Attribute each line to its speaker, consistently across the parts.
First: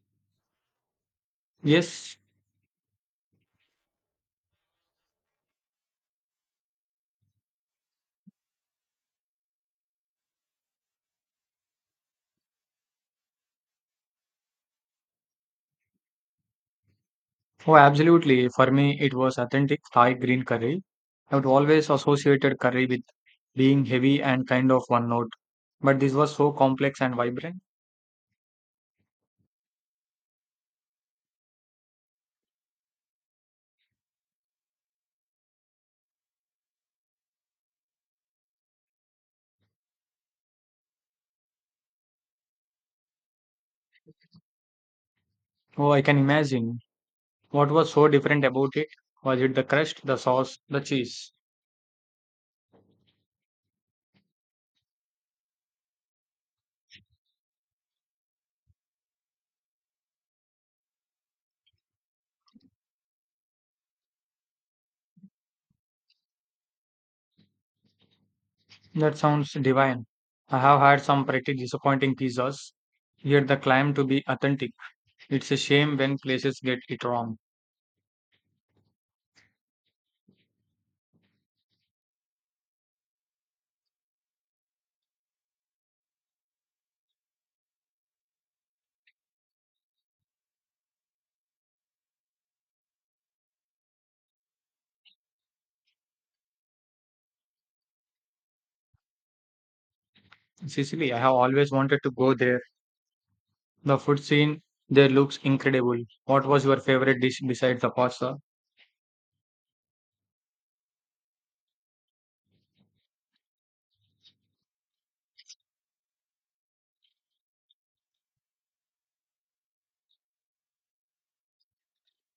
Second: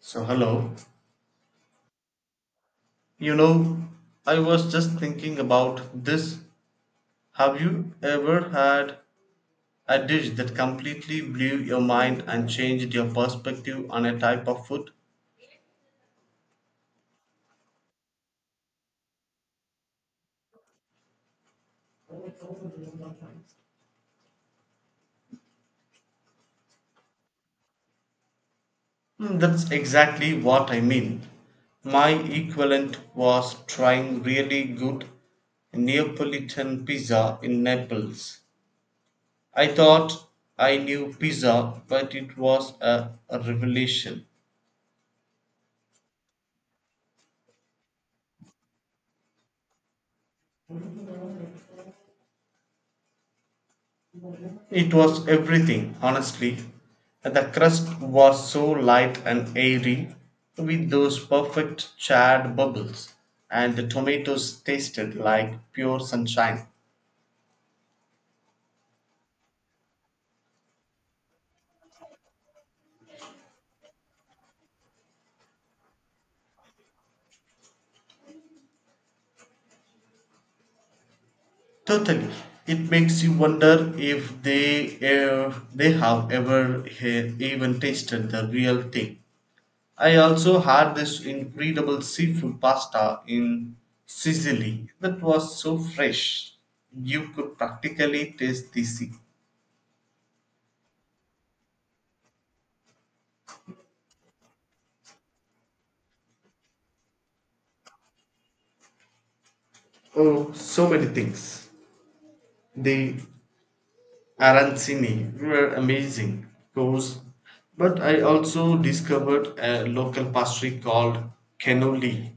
Speaker 1: So, hello.
Speaker 2: Yes,
Speaker 1: You know, I was just thinking about this. Have you ever had a dish that completely blew your mind and changed your perspective on a type of food?
Speaker 2: oh, absolutely. For me, it was authentic Thai green curry. I would always associated curry with being heavy and kind of one note. But this was so complex and vibrant.
Speaker 1: Mm, that's exactly what I mean. My equivalent was trying really good Neapolitan pizza in Naples. I thought I knew pizza, but it was a revelation.
Speaker 2: Oh, I can imagine. What was so different about it? Was it the crust, the sauce, the cheese?
Speaker 1: It was everything, honestly. The crust was so light and airy, with those perfect charred bubbles, and the tomatoes tasted like pure sunshine.
Speaker 2: That sounds divine. I have had some pretty disappointing pizzas, yet the claim to be authentic. It's a shame when places get it wrong.
Speaker 1: Totally. It makes you wonder if they have ever even tasted the real thing. I also had this incredible seafood pasta in Sicily that was so fresh you could practically taste the sea.
Speaker 2: Sicily, I have always wanted to go there. The food scene there looks incredible. What was your favorite dish besides the pasta?
Speaker 1: Oh, so many things. The arancini were amazing, of course, but I also discovered a local pastry called cannoli.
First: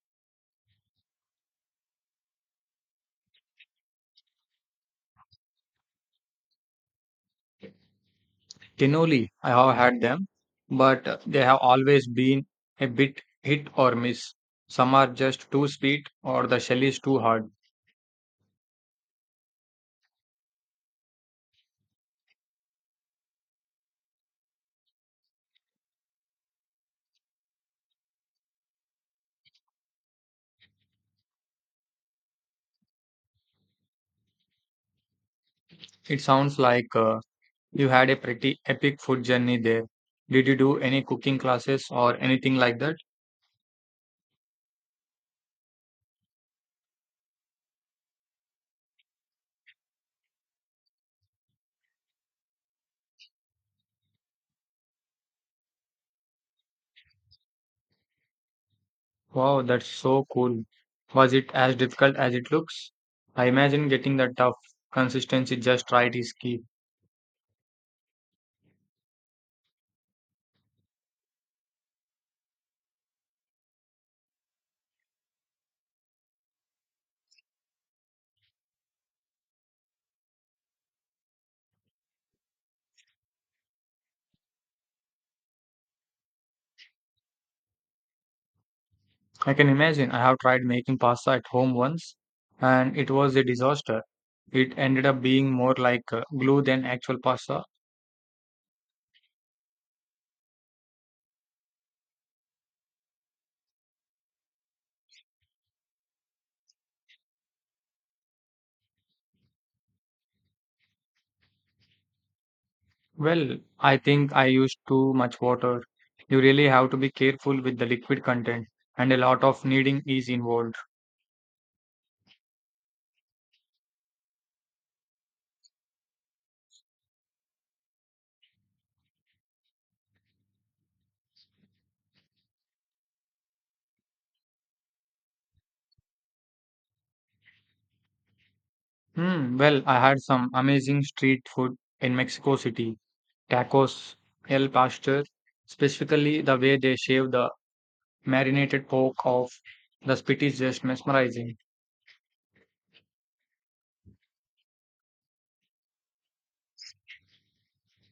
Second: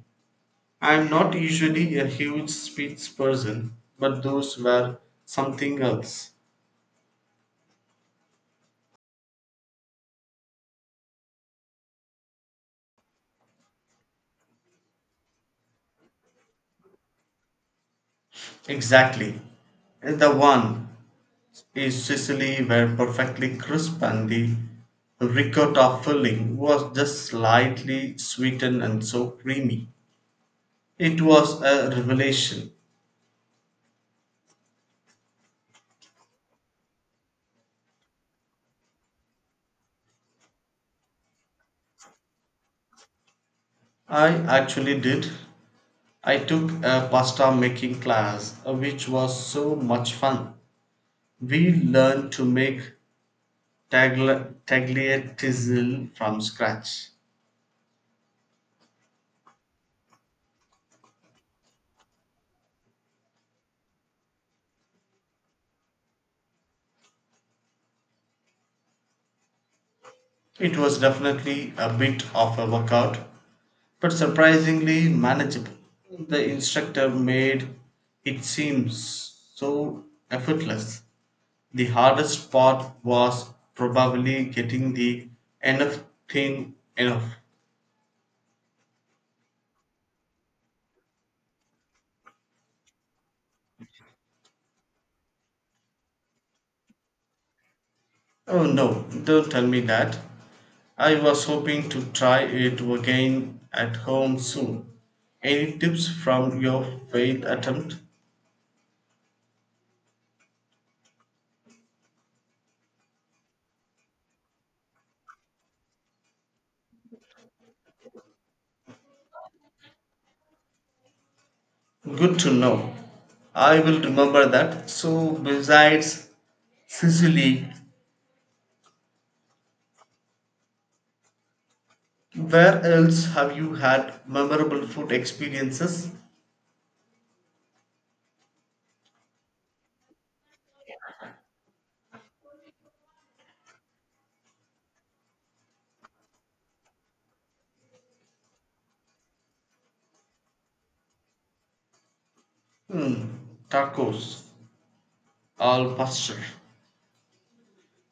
Speaker 1: I'm not usually a huge sweets person, but those were something else.
Speaker 2: Tinoli, I have had them, but they have always been a bit hit or miss. Some are just too sweet or the shell is too hard.
Speaker 1: Exactly. And the one is Sicily were perfectly crisp and the ricotta filling was just slightly sweetened and so creamy. It was a revelation.
Speaker 2: It sounds like you had a pretty epic food journey there. Did you do any cooking classes or anything like that?
Speaker 1: I actually did. I took a pasta making class, which was so much fun. We learned to make tagliatelle from scratch.
Speaker 2: Wow, that's so cool. Was it as difficult as it looks? I imagine getting the tough consistency just right is key.
Speaker 1: It was definitely a bit of a workout, but surprisingly manageable. The instructor made it seem so effortless. The hardest part was probably getting the enough thin enough.
Speaker 2: I can imagine. I have tried making pasta at home once and it was a disaster. It ended up being more like glue than actual pasta.
Speaker 1: Oh no, don't tell me that. I was hoping to try it again at home soon. Any tips from your failed attempt?
Speaker 2: Well, I think I used too much water. You really have to be careful with the liquid content and a lot of kneading is involved.
Speaker 1: Good to know. I will remember that. So, besides Sicily, where else have you had memorable food experiences?
Speaker 2: Hmm, well, I had some amazing street food in Mexico City. Tacos, el pastor, specifically the way they shave the marinated pork off the spit is just mesmerizing.
Speaker 1: Hmm, tacos al pastor.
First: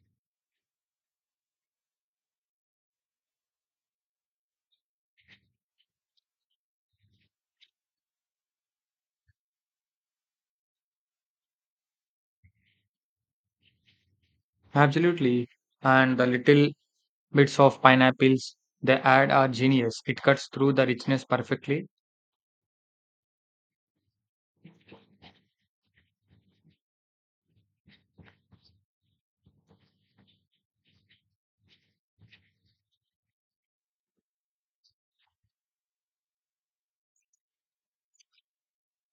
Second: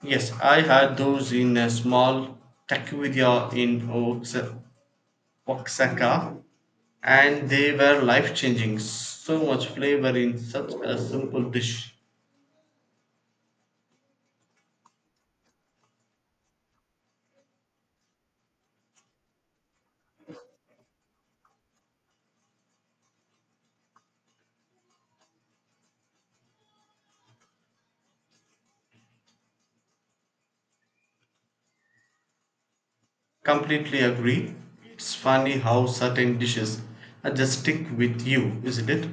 Speaker 1: Yes, I had those in a small taqueria in Oaxaca. And they were life changing. So much flavor in such a simple dish.
Speaker 2: Absolutely. And the little bits of pineapples they add are genius. It cuts through the richness perfectly.
Speaker 1: Completely agree. It's funny how certain dishes are just stick with you, isn't it?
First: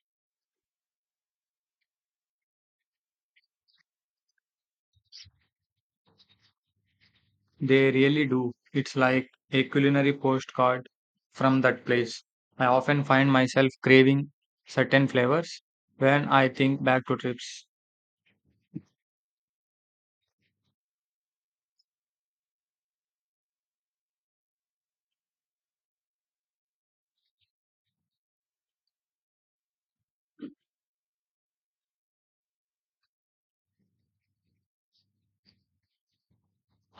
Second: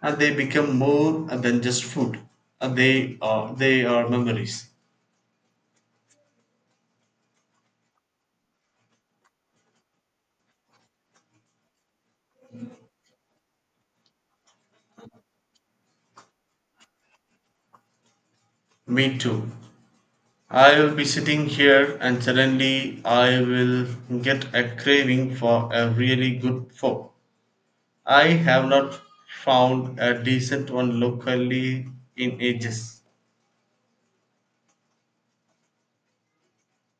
Speaker 1: And they become more than just food. And they are memories.
Speaker 2: They really do. It's like a culinary postcard from that place. I often find myself craving certain flavors when I think back to trips.
Speaker 1: Me too. I will be sitting here and suddenly I will get a craving for a really good pho. I have not found a decent one locally in ages.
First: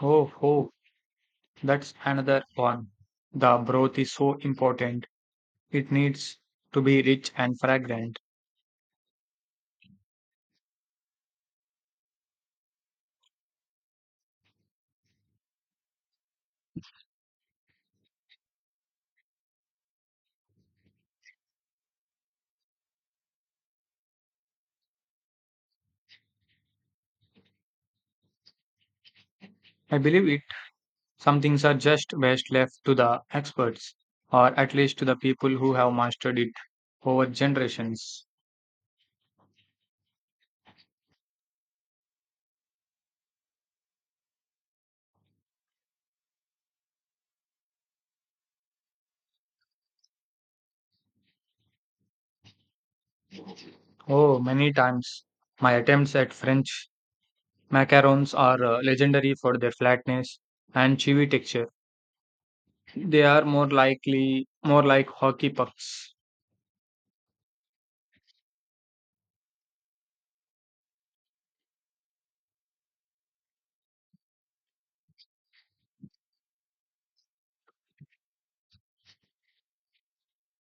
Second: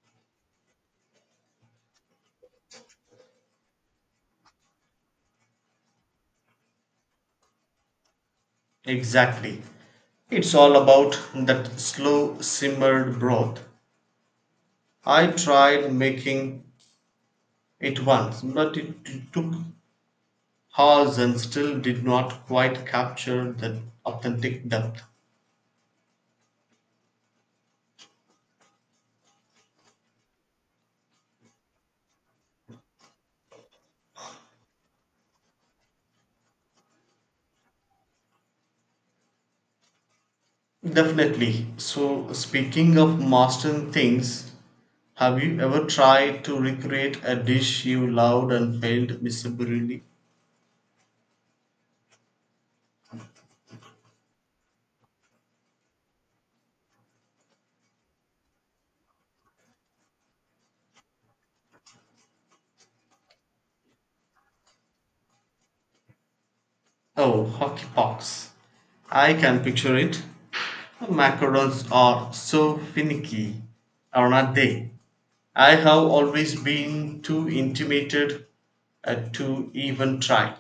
Speaker 2: Oh, oh, that's another one. The broth is so important. It needs to be rich and fragrant.
Speaker 1: Exactly. It's all about that slow simmered broth. I tried making it once, but it took hours and still did not quite capture the authentic depth.
Speaker 2: I believe some things are just best left to the experts, or at least to the people who have mastered it over generations.
Speaker 1: Definitely. So, speaking of mastering things, have you ever tried to recreate a dish you loved and failed miserably?
Speaker 2: Oh, many times my attempts at French macarons are legendary for their flatness and chewy texture. They are more likely more like hockey pucks.
Speaker 1: Oh, hockey pucks! I can picture it. Macarons are so finicky, are not they? I have always been too intimidated to even try.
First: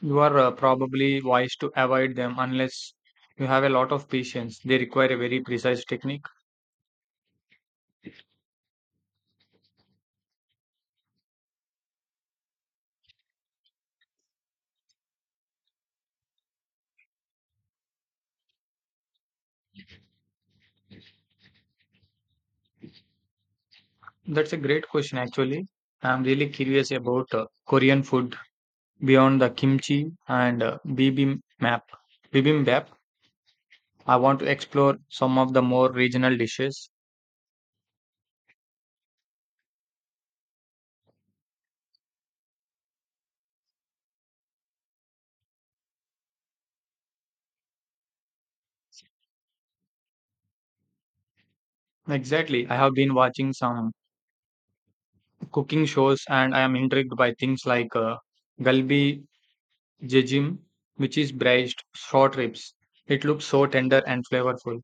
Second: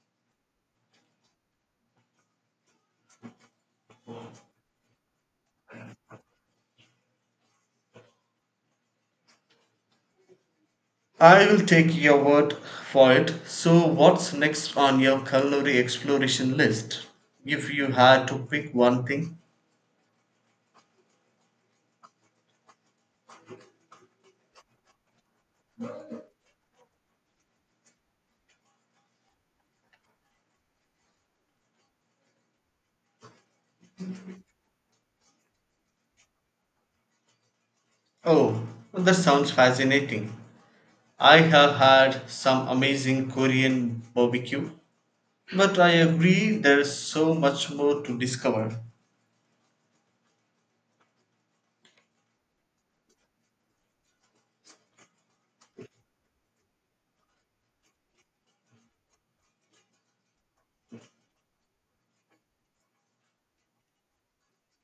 Speaker 2: You are probably wise to avoid them unless you have a lot of patience. They require a very precise technique.
Speaker 1: I will take your word for it. So, what's next on your culinary exploration list? If you had to pick one thing?
Speaker 2: That's a great question, actually. I'm really curious about Korean food beyond the kimchi and bibimbap, I want to explore some of the more regional dishes.
Speaker 1: Oh, that sounds fascinating. I have had some amazing Korean barbecue, but I agree there's so much more to discover.
Speaker 2: Exactly. I have been watching some cooking shows and I am intrigued by things like galbi jejim, which is braised short ribs. It looks so tender and flavorful.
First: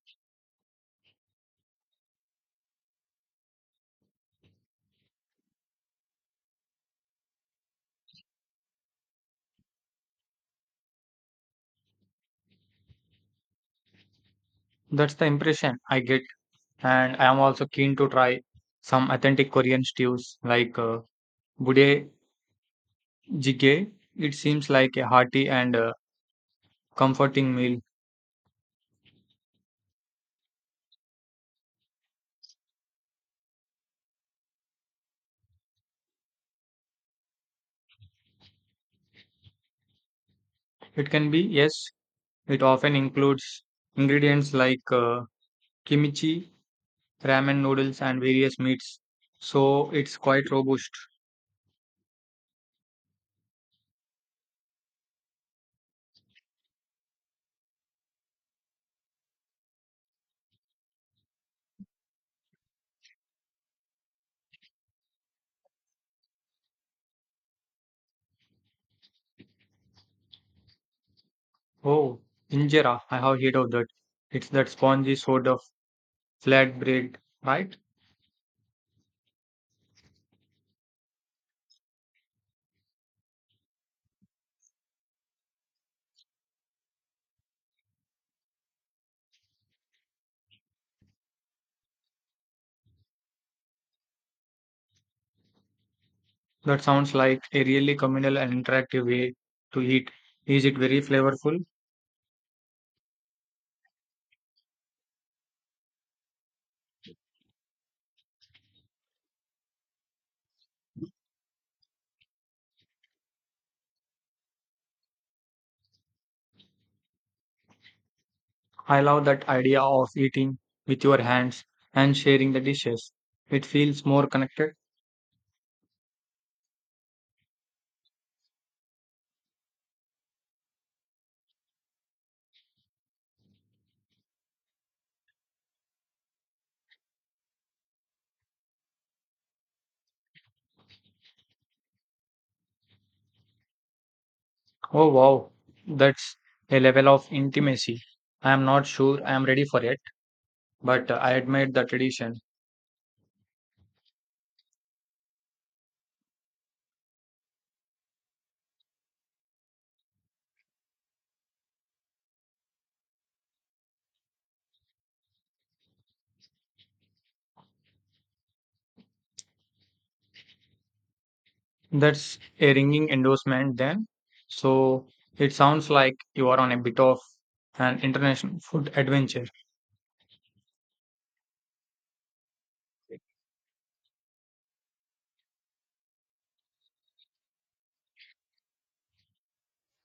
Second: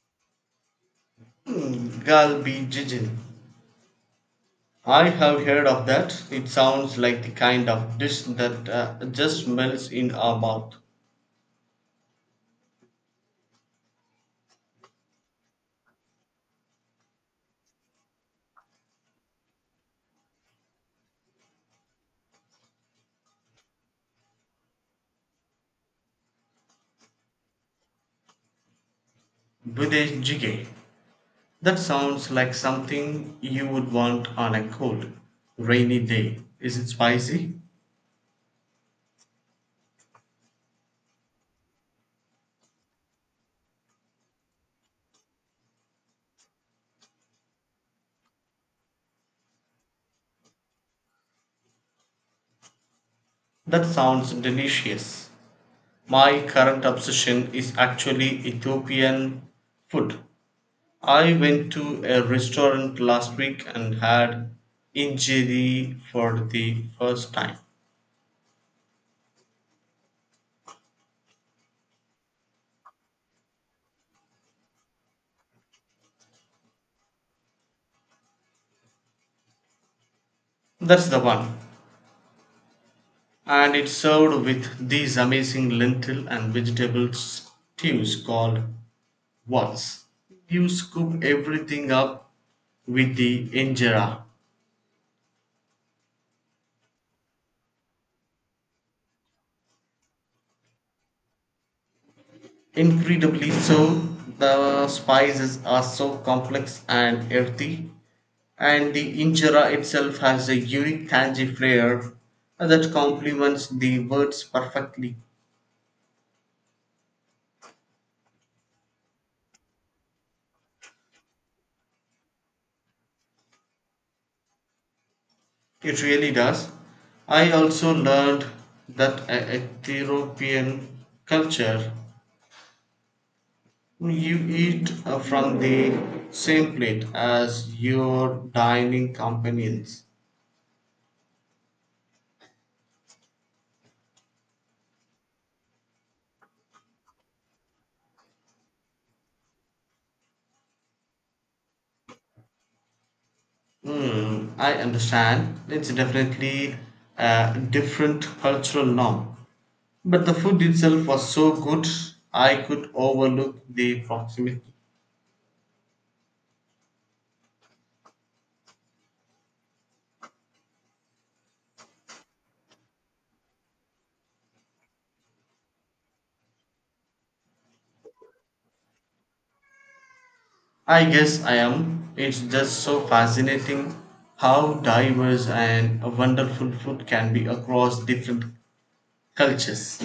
Speaker 1: Hmm, Galbi Jijin. I have heard of that. It sounds like the kind of dish that just melts in our mouth.
Speaker 2: That's the impression I get. And I am also keen to try some authentic Korean stews like budae jjigae. It seems like a hearty and comforting meal.
Speaker 1: Bude Jjigae. That sounds like something you would want on a cold, rainy day. Is it spicy?
Speaker 2: It can be, yes. It often includes ingredients like kimchi, ramen noodles, and various meats. So it's quite robust.
Speaker 1: That sounds delicious. My current obsession is actually Ethiopian food. I went to a restaurant last week and had injeri for the first time.
Speaker 2: Oh, injera, I have heard of that. It's that spongy sort of flat bread, right?
Speaker 1: That's the one. And it's served with these amazing lentil and vegetable stews called wats. You scoop everything up with the injera.
Speaker 2: That sounds like a really communal and interactive way to eat. Is it very flavorful?
Speaker 1: Incredibly so, the spices are so complex and earthy, and the injera itself has a unique tangy flair that complements the words perfectly.
Speaker 2: I love that idea of eating with your hands and sharing the dishes. It feels more connected.
Speaker 1: It really does. I also learned that a Ethiopian culture, you eat from the same plate as your dining companions.
Speaker 2: Oh wow, that's a level of intimacy. I am not sure I am ready for it, but I admire the tradition.
Speaker 1: Hmm, I understand. It's definitely a different cultural norm. But the food itself was so good, I could overlook the proximity.
Speaker 2: That's a ringing endorsement then. So it sounds like you are on a bit of an international food adventure.
Speaker 1: I guess I am. It's just so fascinating how diverse and wonderful food can be across different cultures.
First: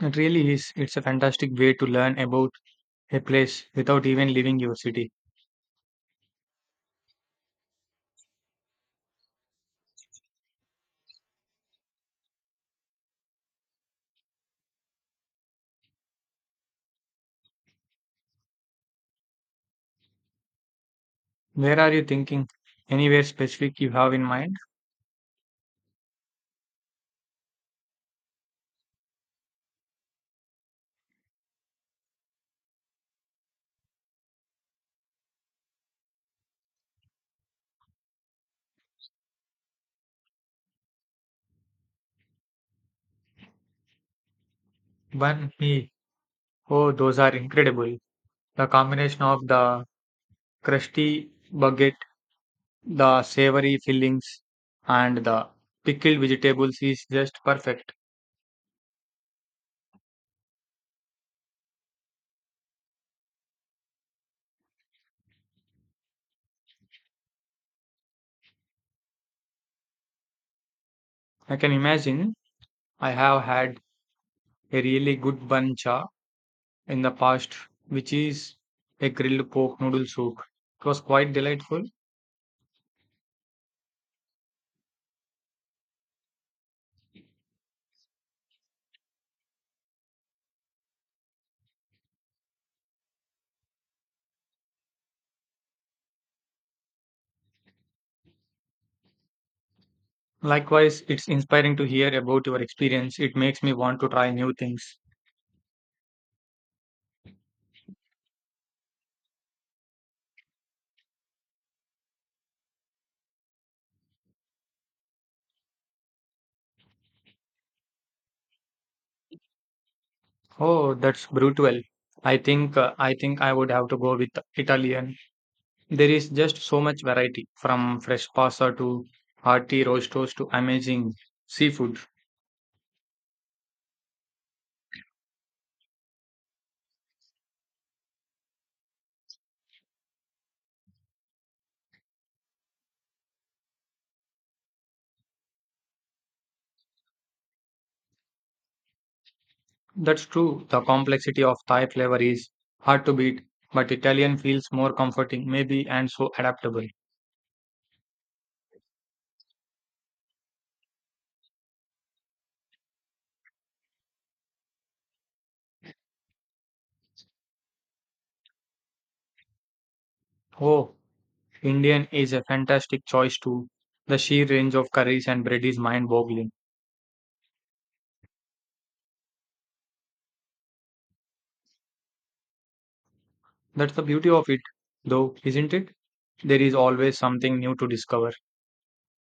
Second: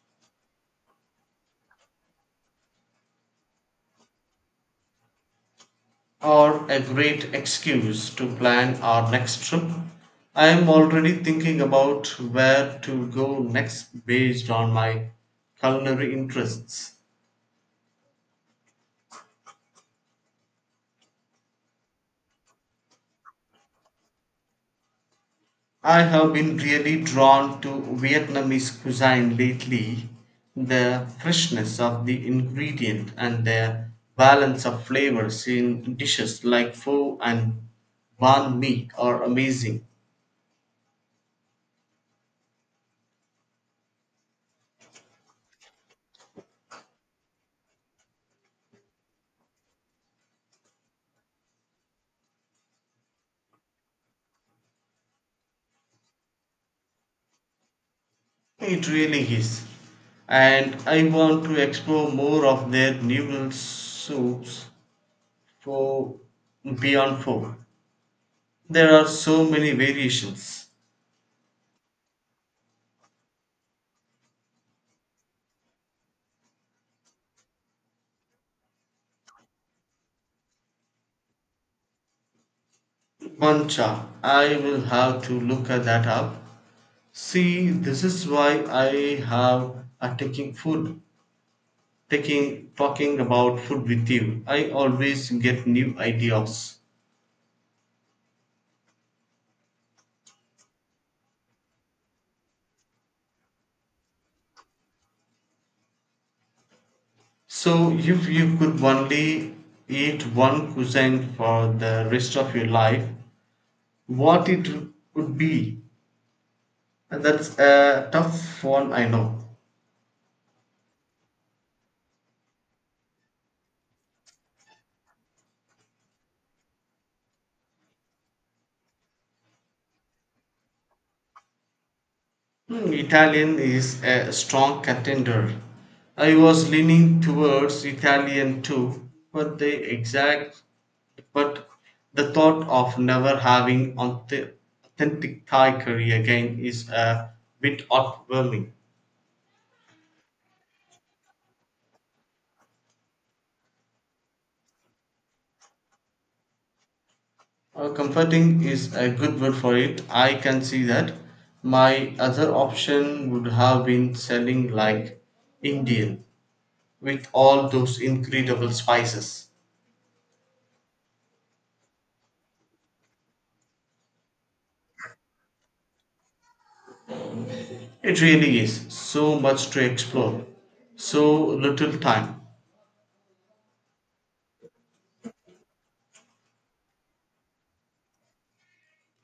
Speaker 2: It really is. It's a fantastic way to learn about a place without even leaving your city.
Speaker 1: Or a great excuse to plan our next trip. I am already thinking about where to go next based on my culinary interests.
Speaker 2: Where are you thinking? Anywhere specific you have in mind?
Speaker 1: I have been really drawn to Vietnamese cuisine lately. The freshness of the ingredient and the balance of flavors in dishes like pho and banh mi are amazing.
Speaker 2: Banh mi. Oh, those are incredible. The combination of the crusty baguette, the savory fillings, and the pickled vegetables is just perfect.
Speaker 1: It really is. And I want to explore more of their noodle soups for Beyond four. There are so many variations.
Speaker 2: I can imagine. I have had a really good bun cha in the past, which is a grilled pork noodle soup. It was quite delightful.
Speaker 1: Pancha. I will have to look at that up. See, this is why I have a taking food, taking talking about food with you. I always get new ideas.
Speaker 2: Likewise, it's inspiring to hear about your experience. It makes me want to try new things.
Speaker 1: So, if you could only eat one cuisine for the rest of your life, what it would be? And that's a tough one, I know.
Speaker 2: Oh, that's brutal. I think I would have to go with Italian. There is just so much variety from fresh pasta to hearty roastos to amazing seafood.
Speaker 1: Hmm, Italian is a strong contender. I was leaning towards Italian too, but the thought of never having authentic Thai curry again is a bit overwhelming.
Speaker 2: That's true. The complexity of Thai flavor is hard to beat, but Italian feels more comforting, maybe, and so adaptable.
Speaker 1: Comforting is a good word for it. I can see that. My other option would have been selling like Indian with all those incredible spices.
Speaker 2: Oh, Indian is a fantastic choice too. The sheer range of curries and bread is mind boggling.
Speaker 1: It really is so much to explore, so little time.
Speaker 2: That's the beauty of it, though, isn't it? There is always something new to discover.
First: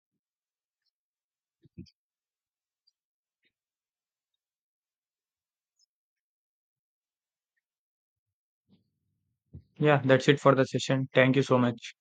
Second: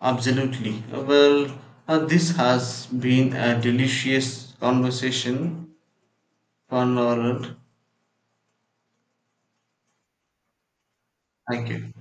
Speaker 1: Absolutely. Well, this has been a delicious conversation, Conrad.
Speaker 2: Yeah, that's it for the session. Thank you so
Speaker 1: Thank you.
Speaker 2: much.